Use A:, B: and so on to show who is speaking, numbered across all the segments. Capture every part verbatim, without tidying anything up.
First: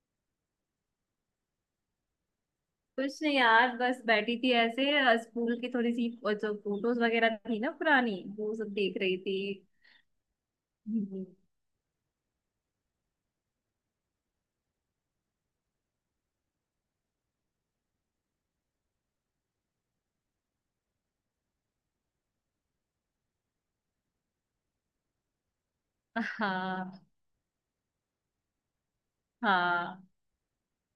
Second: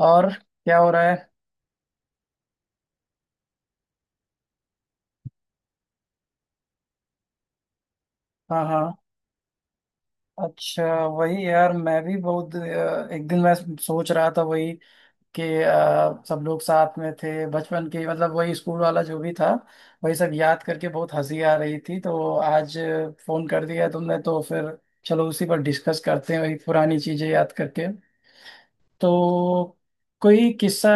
A: और क्या हो रहा है?
B: कुछ नहीं यार, बस बैठी थी ऐसे अ, स्कूल की थोड़ी सी अ, जो फोटोज वगैरह थी ना पुरानी। वो
A: हाँ
B: सब
A: हाँ।
B: देख रही थी।
A: अच्छा
B: हम्म।
A: वही यार मैं भी बहुत अ, एक दिन मैं सोच रहा था वही कि अ, सब लोग साथ में थे बचपन के, मतलब वही स्कूल वाला जो भी था। वही सब याद करके बहुत हंसी आ रही थी, तो आज फोन कर दिया तुमने तो फिर चलो उसी पर डिस्कस करते हैं वही पुरानी
B: हाँ
A: चीजें याद करके। तो
B: हाँ।
A: कोई किस्सा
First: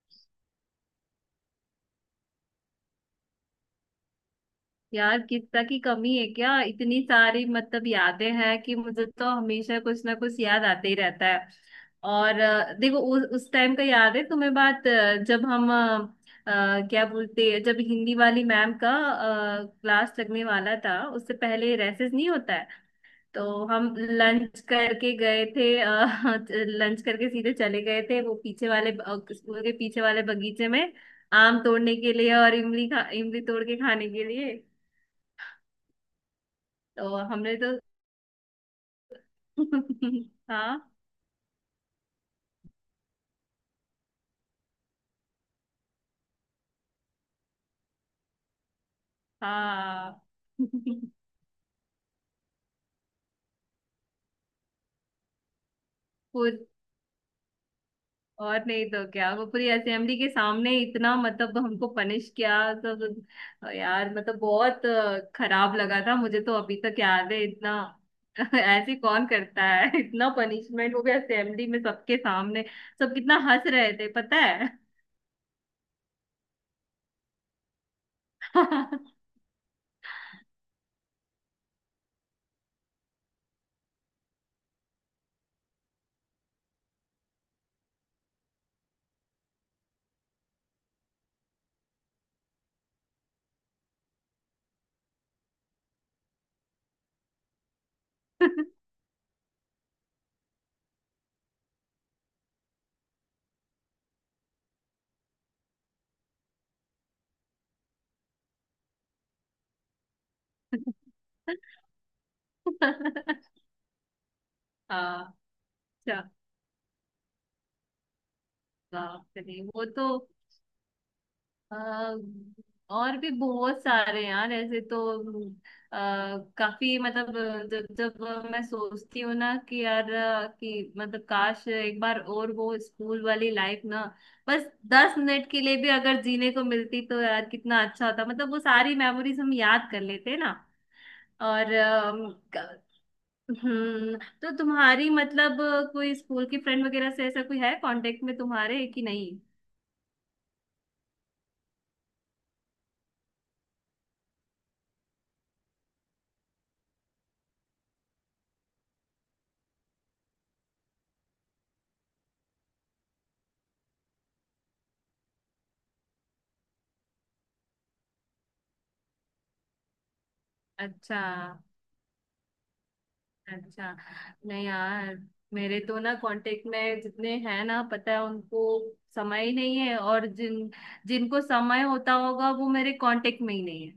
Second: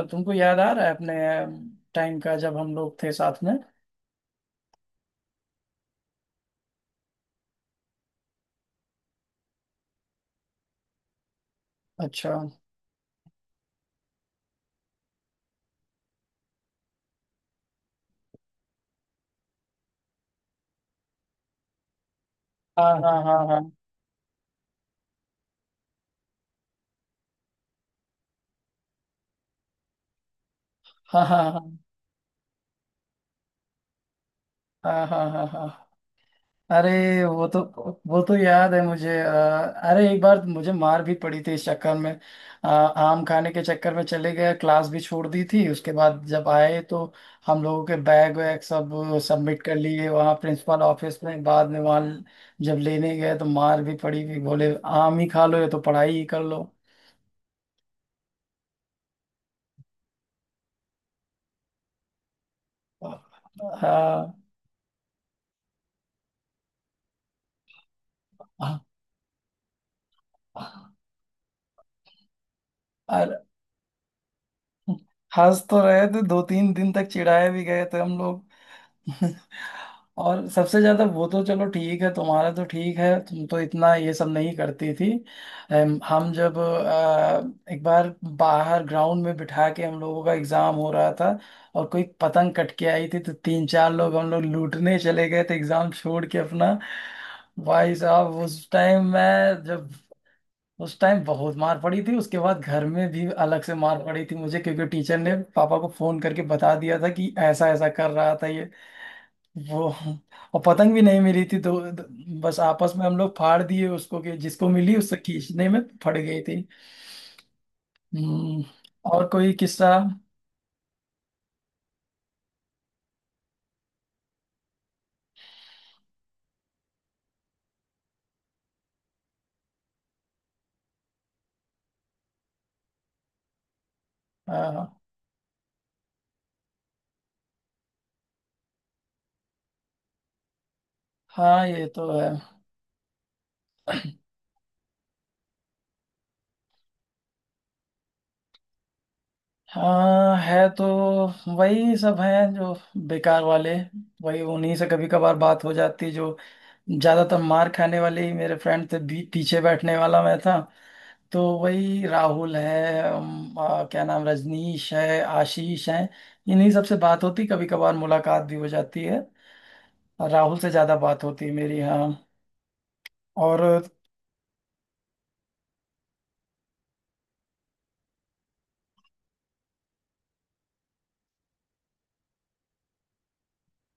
A: अ, तुमको याद आ रहा है अपने टाइम का जब हम लोग थे साथ में?
B: यार, किस्सा की कमी है क्या? इतनी सारी मतलब यादें हैं कि मुझे तो हमेशा कुछ ना कुछ याद आते ही रहता है।
A: अच्छा।
B: और अ, देखो उस उस टाइम का याद है तुम्हें बात, अ, जब हम अ, अ, क्या बोलते हैं, जब हिंदी वाली मैम का क्लास लगने वाला था उससे पहले रेसेस नहीं होता है?
A: हाँ हाँ हाँ हाँ।
B: तो हम लंच करके गए थे, लंच करके सीधे चले गए थे वो पीछे वाले ब- अ, स्कूल के पीछे वाले बगीचे में
A: हाँ हाँ
B: आम
A: हाँ
B: तोड़ने के लिए और इमली खा इमली तोड़ के खाने के लिए।
A: हाँ। हाँ हाँ हाँ। अरे
B: तो
A: वो
B: हमने
A: तो
B: तो
A: वो तो याद है मुझे। अ, अरे एक बार मुझे
B: हाँ
A: मार भी पड़ी थी इस चक्कर में। अ, आम खाने के चक्कर में चले गए, क्लास भी छोड़ दी थी उसके बाद। जब आए तो हम लोगों के बैग वैग सब सबमिट कर लिए
B: हाँ
A: वहाँ प्रिंसिपल ऑफिस में। बाद में वहाँ जब लेने गए तो मार भी पड़ी भी, बोले आम ही खा लो या तो पढ़ाई ही कर
B: पूरी।
A: लो।
B: और नहीं तो क्या, वो पूरी असेंबली के सामने इतना मतलब हमको पनिश किया सब, यार मतलब
A: हाँ
B: बहुत अ, खराब लगा था मुझे, तो अभी तक याद है इतना।
A: हाँ।
B: ऐसे कौन करता है इतना पनिशमेंट, वो भी असेंबली में सबके सामने। सब कितना
A: और
B: हंस रहे थे पता है?
A: हंस तो रहे थे, दो तीन दिन तक चिढ़ाए भी गए थे हम लोग। और सबसे ज्यादा वो तो चलो ठीक है, तुम्हारा तो ठीक है, तुम तो इतना ये सब नहीं करती थी। हम हम जब अ, एक बार बाहर ग्राउंड में बिठा के हम लोगों का एग्जाम हो रहा था, और कोई पतंग कट के आई थी तो तीन चार लोग हम लोग लूटने चले गए थे एग्जाम छोड़ के अपना। भाई साहब उस टाइम मैं जब उस टाइम बहुत मार पड़ी थी, उसके बाद घर में भी अलग से मार पड़ी थी मुझे, क्योंकि टीचर ने पापा को फोन करके बता दिया था कि ऐसा ऐसा कर रहा था ये। वो, और पतंग भी नहीं मिली थी, तो तो बस आपस में हम लोग फाड़ दिए उसको कि जिसको मिली उससे
B: हाँ।
A: खींचने में फट
B: अच्छा।
A: गई थी। हम्म।
B: हाँ
A: और कोई
B: चलिए वो
A: किस्सा?
B: तो। अ, और भी बहुत सारे यार ऐसे तो। अ, काफी मतलब। जब जब मैं सोचती हूँ ना कि यार, अ, कि मतलब काश एक बार और वो स्कूल वाली लाइफ ना। बस
A: आ,
B: दस मिनट के लिए भी अगर जीने को मिलती तो यार कितना अच्छा होता, मतलब वो सारी मेमोरीज हम याद कर लेते ना।
A: हाँ
B: और
A: ये तो है।
B: अम, क- हम्म तो तुम्हारी मतलब कोई स्कूल की फ्रेंड वगैरह से ऐसा कोई है कांटेक्ट में तुम्हारे कि नहीं?
A: हाँ है तो, वही सब हैं जो बेकार वाले, वही उन्हीं से कभी कभार बात हो जाती, जो ज्यादातर मार खाने वाले ही मेरे फ्रेंड थे। बी- पीछे बैठने वाला मैं था, तो वही राहुल है, अम, आ, क्या नाम, रजनीश है, आशीष है, इन्हीं सब से बात होती कभी कभार, मुलाकात भी हो जाती है। और राहुल से ज्यादा
B: अच्छा
A: बात होती है मेरी। हाँ। और
B: अच्छा। नहीं यार, मेरे तो ना कांटेक्ट में जितने हैं ना, पता है उनको समय ही नहीं है, और जिन जिनको समय होता होगा वो मेरे कांटेक्ट में ही नहीं है।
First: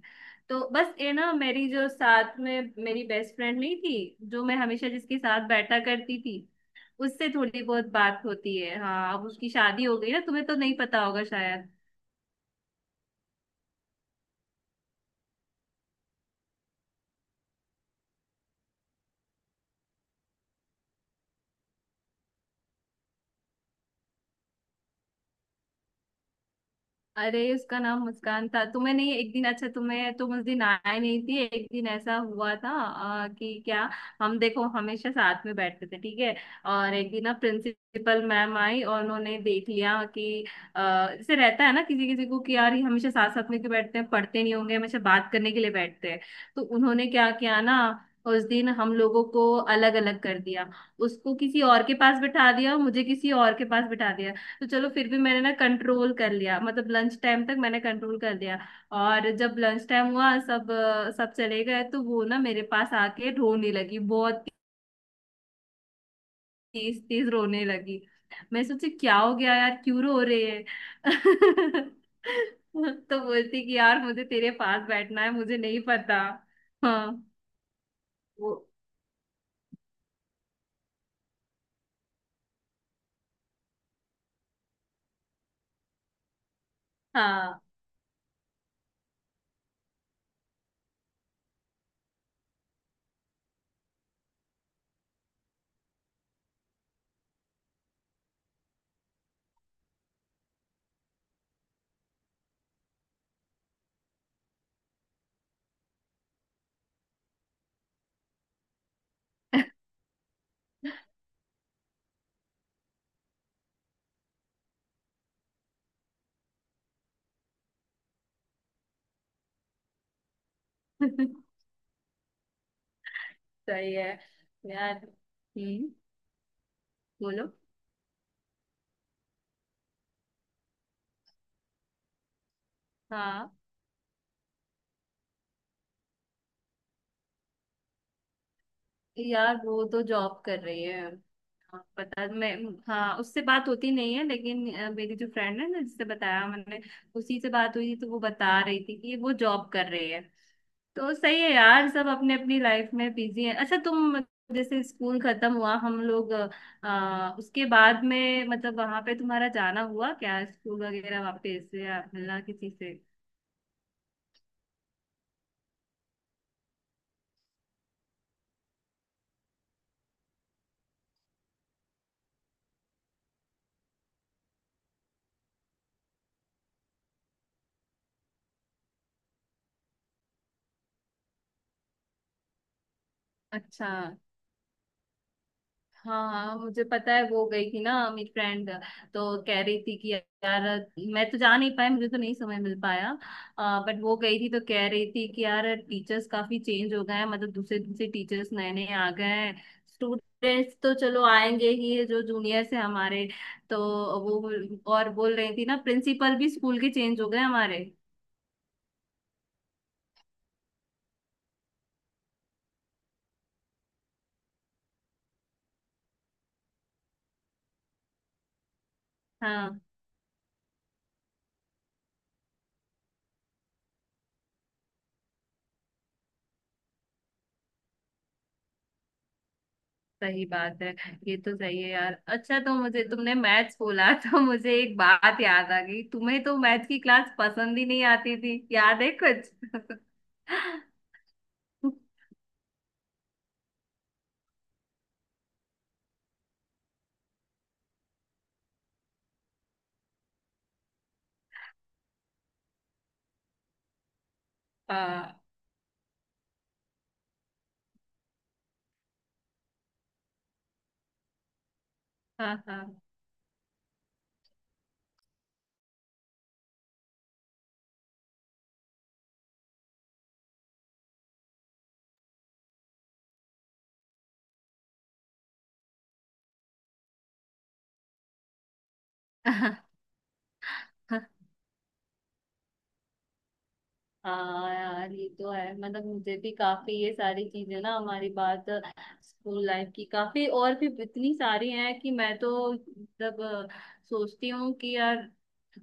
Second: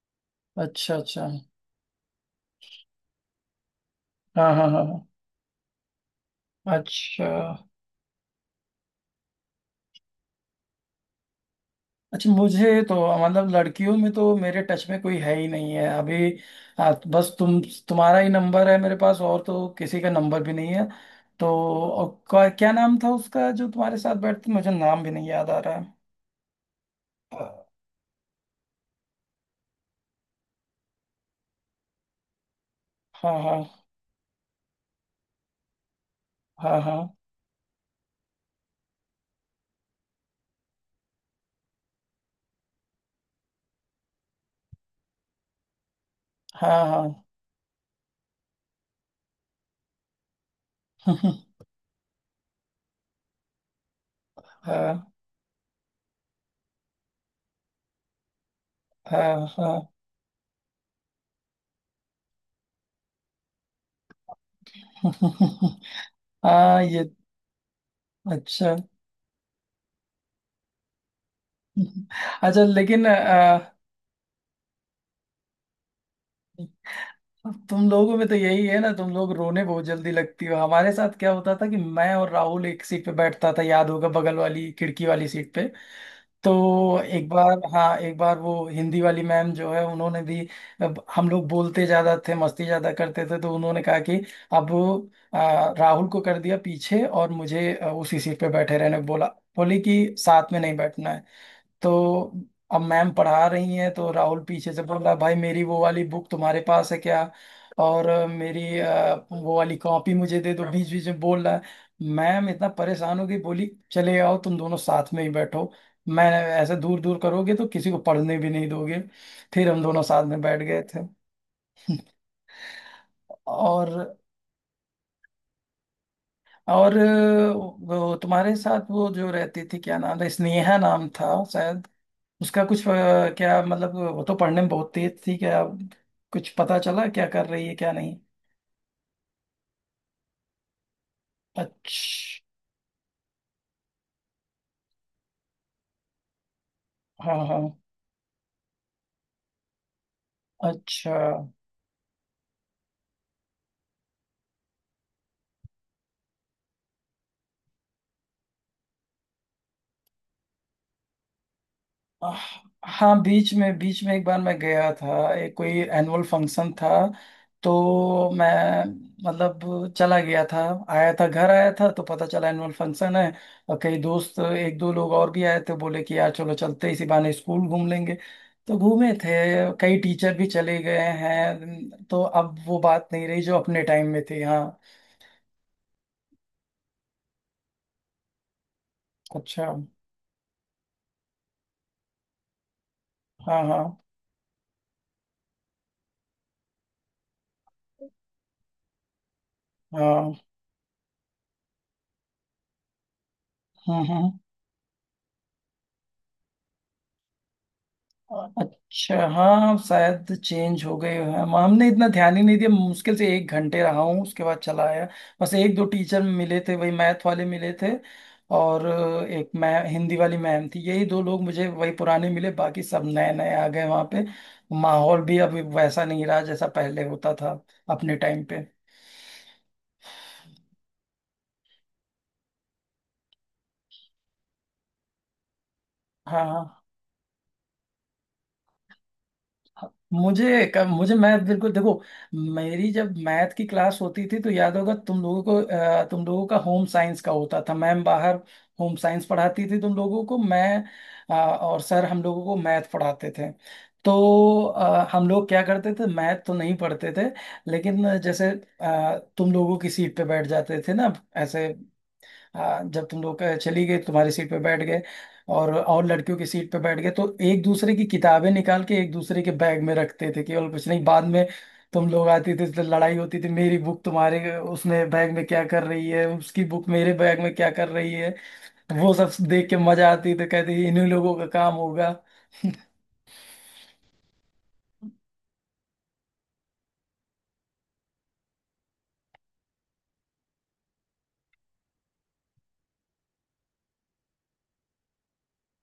B: तो बस
A: अच्छा
B: ये
A: अच्छा।
B: ना मेरी जो साथ में मेरी बेस्ट फ्रेंड नहीं थी, जो
A: हाँ
B: मैं
A: हाँ हाँ
B: हमेशा
A: हाँ।
B: जिसके साथ बैठा करती थी,
A: अच्छा।
B: उससे थोड़ी बहुत बात होती है। हाँ अब उसकी शादी हो गई ना, तुम्हें तो नहीं पता होगा शायद।
A: अच्छा मुझे तो, मतलब लड़कियों में तो मेरे टच में कोई है ही नहीं है अभी। आ, बस तुम, तुम्हारा ही नंबर है मेरे पास, और तो किसी का नंबर भी नहीं है। तो, और क्या क्या नाम था उसका जो तुम्हारे साथ बैठती? मुझे नाम भी नहीं याद आ रहा है।
B: अरे उसका नाम मुस्कान था, तुम्हें नहीं एक दिन अच्छा तुम्हें तुम उस दिन आए नहीं थी, एक दिन ऐसा हुआ था अ,
A: हाँ
B: कि
A: हाँ
B: क्या, हम देखो हमेशा साथ में बैठते थे ठीक है,
A: हाँ
B: और
A: हाँ।
B: एक दिन ना प्रिंसिपल मैम आई और उन्होंने देख लिया कि अ, जैसे रहता है ना किसी किसी को कि यार ये हमेशा साथ साथ में क्यों बैठते हैं, पढ़ते नहीं होंगे हमेशा बात करने के लिए बैठते हैं। तो
A: हाँ
B: उन्होंने
A: हाँ।
B: क्या किया ना, उस दिन हम लोगों को अलग अलग कर दिया। उसको किसी और के पास बिठा दिया और मुझे किसी और के पास बिठा दिया। तो चलो फिर
A: हाँ
B: भी मैंने ना कंट्रोल कर लिया, मतलब लंच टाइम तक मैंने कंट्रोल कर लिया। और
A: हाँ
B: जब लंच
A: हाँ।
B: टाइम हुआ, सब अ, सब चले गए तो वो ना मेरे पास आके रोने लगी, बहुत
A: हाँ,
B: तेज
A: ये
B: तेज रोने लगी। मैं
A: अच्छा।
B: सोची क्या हो गया यार, क्यों रो रहे हैं?
A: अच्छा लेकिन
B: तो बोलती
A: अ,
B: कि यार मुझे तेरे पास बैठना है, मुझे नहीं पता। हाँ
A: अब तुम लोगों में तो
B: वो
A: यही है ना, तुम लोग रोने बहुत जल्दी लगती हो। हमारे साथ क्या होता था कि मैं और राहुल एक सीट पे बैठता था, याद होगा, बगल वाली खिड़की वाली सीट पे। तो एक बार,
B: हाँ
A: हाँ एक बार, वो हिंदी वाली मैम जो है उन्होंने भी, अब हम लोग बोलते ज्यादा थे मस्ती ज्यादा करते थे, तो उन्होंने कहा कि अब आ, राहुल को कर दिया पीछे और मुझे आ, उसी सीट पे बैठे रहने को बोला। बोली कि साथ में नहीं बैठना है। तो अब मैम पढ़ा रही हैं तो राहुल पीछे से बोल रहा, भाई मेरी वो वाली बुक तुम्हारे पास है क्या, और अ, मेरी अ, वो वाली कॉपी मुझे दे दो, बीच बीच में बोल रहा है। मैम इतना परेशान हो गई, बोली चले आओ तुम दोनों साथ में ही बैठो, मैं, ऐसे दूर दूर करोगे तो किसी को पढ़ने भी नहीं दोगे। फिर हम दोनों साथ में बैठ गए थे।
B: सही है
A: और
B: यार। हम्म।
A: और
B: बोलो।
A: अ, वो तुम्हारे साथ वो जो रहती थी, क्या नाम था? स्नेहा नाम था शायद। उसका कुछ, अ,
B: हाँ।
A: क्या मतलब, वो तो पढ़ने में बहुत तेज थी क्या? कुछ पता चला क्या कर रही है क्या नहीं?
B: यार वो तो जॉब कर रही है, पता
A: अच्छा।
B: मैं। हाँ उससे बात होती नहीं है, लेकिन अ, मेरी जो फ्रेंड है ना, जिससे बताया मैंने
A: हाँ
B: उसी से
A: हाँ।
B: बात हुई थी तो वो बता रही थी कि वो जॉब कर रही है। तो
A: अच्छा।
B: सही है यार, सब अपने अपनी लाइफ में बिजी है। अच्छा तुम जैसे स्कूल खत्म हुआ हम लोग, अ, उसके बाद में मतलब वहां पे तुम्हारा जाना हुआ क्या स्कूल वगैरह वापस या
A: आह,
B: मिलना किसी से?
A: हाँ बीच में बीच में एक बार मैं गया था, एक कोई एनुअल फंक्शन था, तो मैं मतलब चला गया था। आया था, घर आया था, तो पता चला एनुअल फंक्शन है, और कई दोस्त एक दो लोग और भी आए थे, बोले कि यार चलो चलते इसी बहाने स्कूल घूम लेंगे। तो घूमे थे। कई टीचर भी चले गए हैं, तो अब वो बात नहीं रही जो अपने
B: अच्छा।
A: टाइम में थी। हाँ।
B: हाँ हाँ, मुझे पता है वो गई थी ना मेरी फ्रेंड, तो कह
A: अच्छा।
B: रही थी कि यार मैं तो जा नहीं पाई, मुझे तो नहीं समय मिल पाया।
A: हाँ हाँ
B: बट वो गई थी तो कह रही थी कि यार टीचर्स काफी चेंज हो गए हैं, मतलब दूसरे दूसरे टीचर्स नए नए आ गए हैं।
A: हाँ।
B: स्टूडेंट्स तो चलो आएंगे ही जो जूनियर्स हैं हमारे। तो
A: हम्म हम्म।
B: वो और बोल रही थी ना, प्रिंसिपल भी स्कूल के चेंज हो गए हमारे।
A: अच्छा हाँ शायद चेंज हो गए हैं। हम- हमने इतना ध्यान ही नहीं दिया, मुश्किल से एक घंटे रहा हूँ उसके बाद चला आया। बस एक दो टीचर मिले थे, वही मैथ वाले मिले थे, और एक मैं
B: हाँ
A: हिंदी वाली मैम थी, यही दो लोग मुझे वही पुराने मिले, बाकी सब नए नए आ गए वहाँ पे। माहौल भी अभी वैसा नहीं रहा जैसा पहले होता था अपने टाइम पे।
B: सही बात है। ये तो सही है यार। अच्छा तो मुझे तुमने मैथ्स बोला तो मुझे एक बात याद आ गई, तुम्हें
A: हाँ
B: तो
A: हाँ।
B: मैथ्स की क्लास पसंद ही नहीं आती थी, याद है कुछ?
A: मुझे क- मुझे मैथ बिल्कुल देखो, मेरी जब मैथ की क्लास होती थी तो याद होगा तुम लोगों को, अ, तुम लोगों का होम साइंस का होता था। मैम बाहर होम साइंस पढ़ाती थी तुम लोगों को, मैं, अ, और सर हम लोगों को मैथ पढ़ाते थे। तो अ, हम
B: हाँ
A: लोग क्या करते थे, मैथ तो नहीं पढ़ते थे, लेकिन जैसे अ, तुम लोगों की सीट पे बैठ जाते थे ना ऐसे। हाँ
B: हाँ
A: जब तुम लोग अ, चली गई तुम्हारी सीट पे बैठ गए, और और लड़कियों की सीट पे बैठ गए, तो एक दूसरे की किताबें निकाल के एक दूसरे के बैग में रखते थे केवल, कुछ नहीं। बाद में तुम लोग आते थे तो लड़ाई होती थी, मेरी बुक तुम्हारे उसमें बैग में क्या कर रही है, उसकी बुक मेरे बैग में क्या कर रही है। वो सब देख के मजा आती थी, कहते थे, इन्हीं
B: हाँ।
A: लोगों का काम होगा।
B: हाँ यार ये तो है, मतलब मुझे भी काफी ये सारी चीजें ना, हमारी बात स्कूल लाइफ की काफी और भी इतनी सारी हैं कि मैं तो मतलब अ, सोचती हूँ कि यार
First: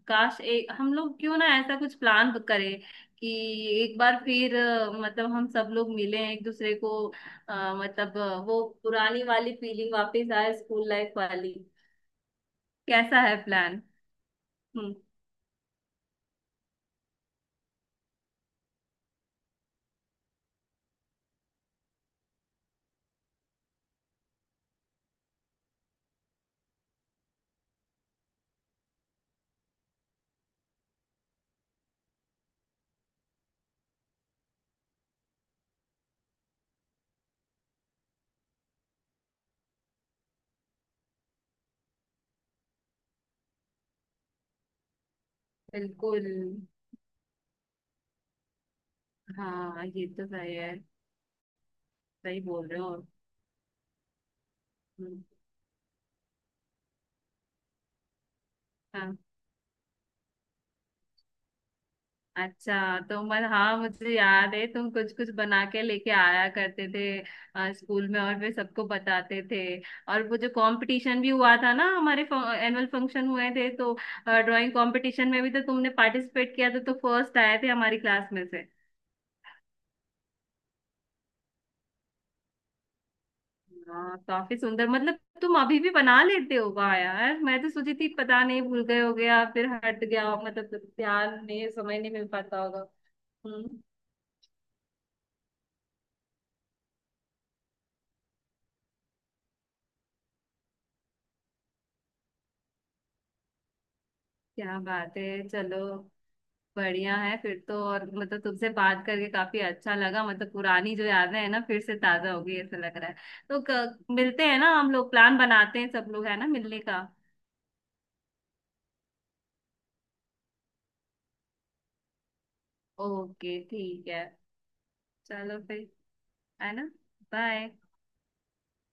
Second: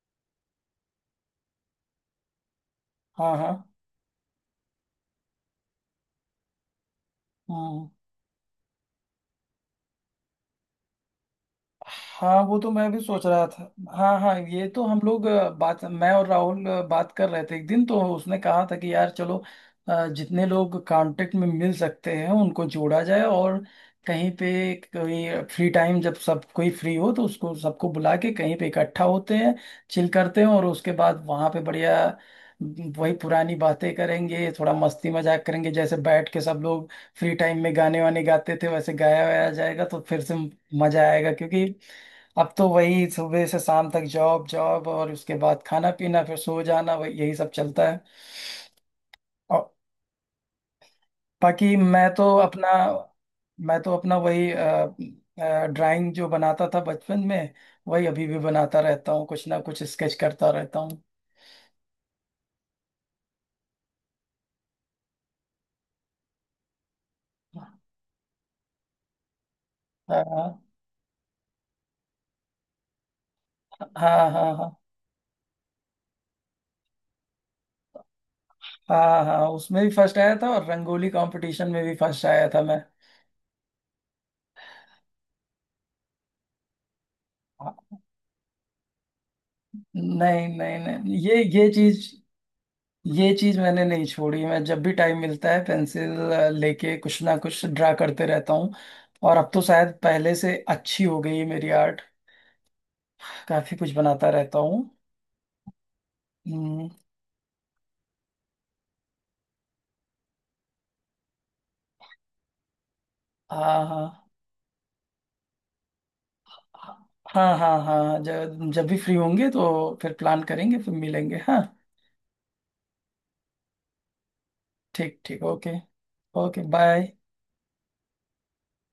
B: काश एक हम लोग क्यों ना ऐसा कुछ प्लान करें कि
A: हाँ हाँ।
B: एक बार फिर अ, मतलब हम सब लोग मिलें एक दूसरे को, अ,
A: हम्म।
B: मतलब अ, वो पुरानी वाली फीलिंग वापस आए स्कूल लाइफ वाली।
A: हाँ वो तो मैं भी
B: कैसा
A: सोच
B: है
A: रहा था,
B: प्लान?
A: हाँ हाँ ये तो,
B: हम्म।
A: हम लोग अ, बात, मैं और राहुल अ, बात कर रहे थे एक दिन, तो उसने कहा था कि यार चलो अ, जितने लोग कांटेक्ट में मिल सकते हैं उनको जोड़ा जाए, और कहीं पे कोई फ्री टाइम, जब सब कोई फ्री हो तो उसको सबको बुला के कहीं पे इकट्ठा होते हैं, चिल करते हैं, और उसके बाद वहाँ पे बढ़िया वही पुरानी बातें करेंगे, थोड़ा मस्ती मजाक करेंगे। जैसे बैठ के सब लोग फ्री टाइम में गाने वाने गाते थे, वैसे गाया वाया जाएगा तो फिर से मजा आएगा, क्योंकि अब तो वही सुबह से शाम तक जॉब जॉब और उसके बाद खाना
B: बिल्कुल।
A: पीना फिर सो जाना, वही यही सब चलता है। और
B: हाँ ये तो सही है।
A: बाकी, मैं तो
B: सही
A: अपना
B: बोल रहे हो।
A: मैं तो अपना वही
B: हम्म।
A: ड्राइंग जो बनाता था बचपन में वही अभी भी बनाता रहता
B: हाँ,
A: हूँ, कुछ ना कुछ स्केच करता रहता हूँ।
B: अच्छा तो मत हाँ मुझे याद है तुम कुछ कुछ बना के लेके आया करते थे अ, स्कूल में, और फिर सबको बताते थे।
A: हाँ
B: और वो
A: हाँ
B: जो कंपटीशन भी हुआ था ना हमारे एनुअल फंक्शन हुए थे तो
A: हाँ
B: ड्राइंग
A: हाँ।
B: कंपटीशन में भी तो तुमने पार्टिसिपेट किया था, तो फर्स्ट आए थे हमारी क्लास में से।
A: हाँ हाँ उसमें भी फर्स्ट आया था, और रंगोली कंपटीशन में भी फर्स्ट आया था मैं।
B: हाँ काफी सुंदर, मतलब तुम अभी भी बना लेते हो, वाह यार मैं तो सोची थी पता नहीं भूल गए हो गया फिर हट गया हो,
A: नहीं नहीं
B: मतलब
A: नहीं, ये
B: ध्यान
A: ये
B: नहीं समय
A: चीज
B: नहीं मिल पाता होगा।
A: ये चीज
B: हम्म।
A: मैंने नहीं छोड़ी, मैं जब भी टाइम मिलता है पेंसिल लेके कुछ ना कुछ ड्रा करते रहता हूँ, और अब तो शायद पहले से अच्छी हो गई है मेरी आर्ट। काफी कुछ बनाता रहता
B: क्या
A: हूँ।
B: बात है, चलो
A: हम्म।
B: बढ़िया है फिर तो। और मतलब तुमसे बात करके काफी अच्छा लगा, मतलब पुरानी जो यादें हैं ना फिर से ताजा हो गई ऐसा लग रहा है। तो
A: हाँ
B: क,
A: हाँ
B: मिलते हैं ना हम लोग, प्लान बनाते हैं सब लोग, है ना मिलने का?
A: हाँ हाँ। हाँ जब जब भी फ्री होंगे तो फिर प्लान करेंगे, फिर मिलेंगे। हाँ
B: ओके ठीक है।
A: ठीक ठीक
B: चलो
A: ओके।
B: फिर,
A: ओके
B: है ना।
A: बाय।
B: बाय।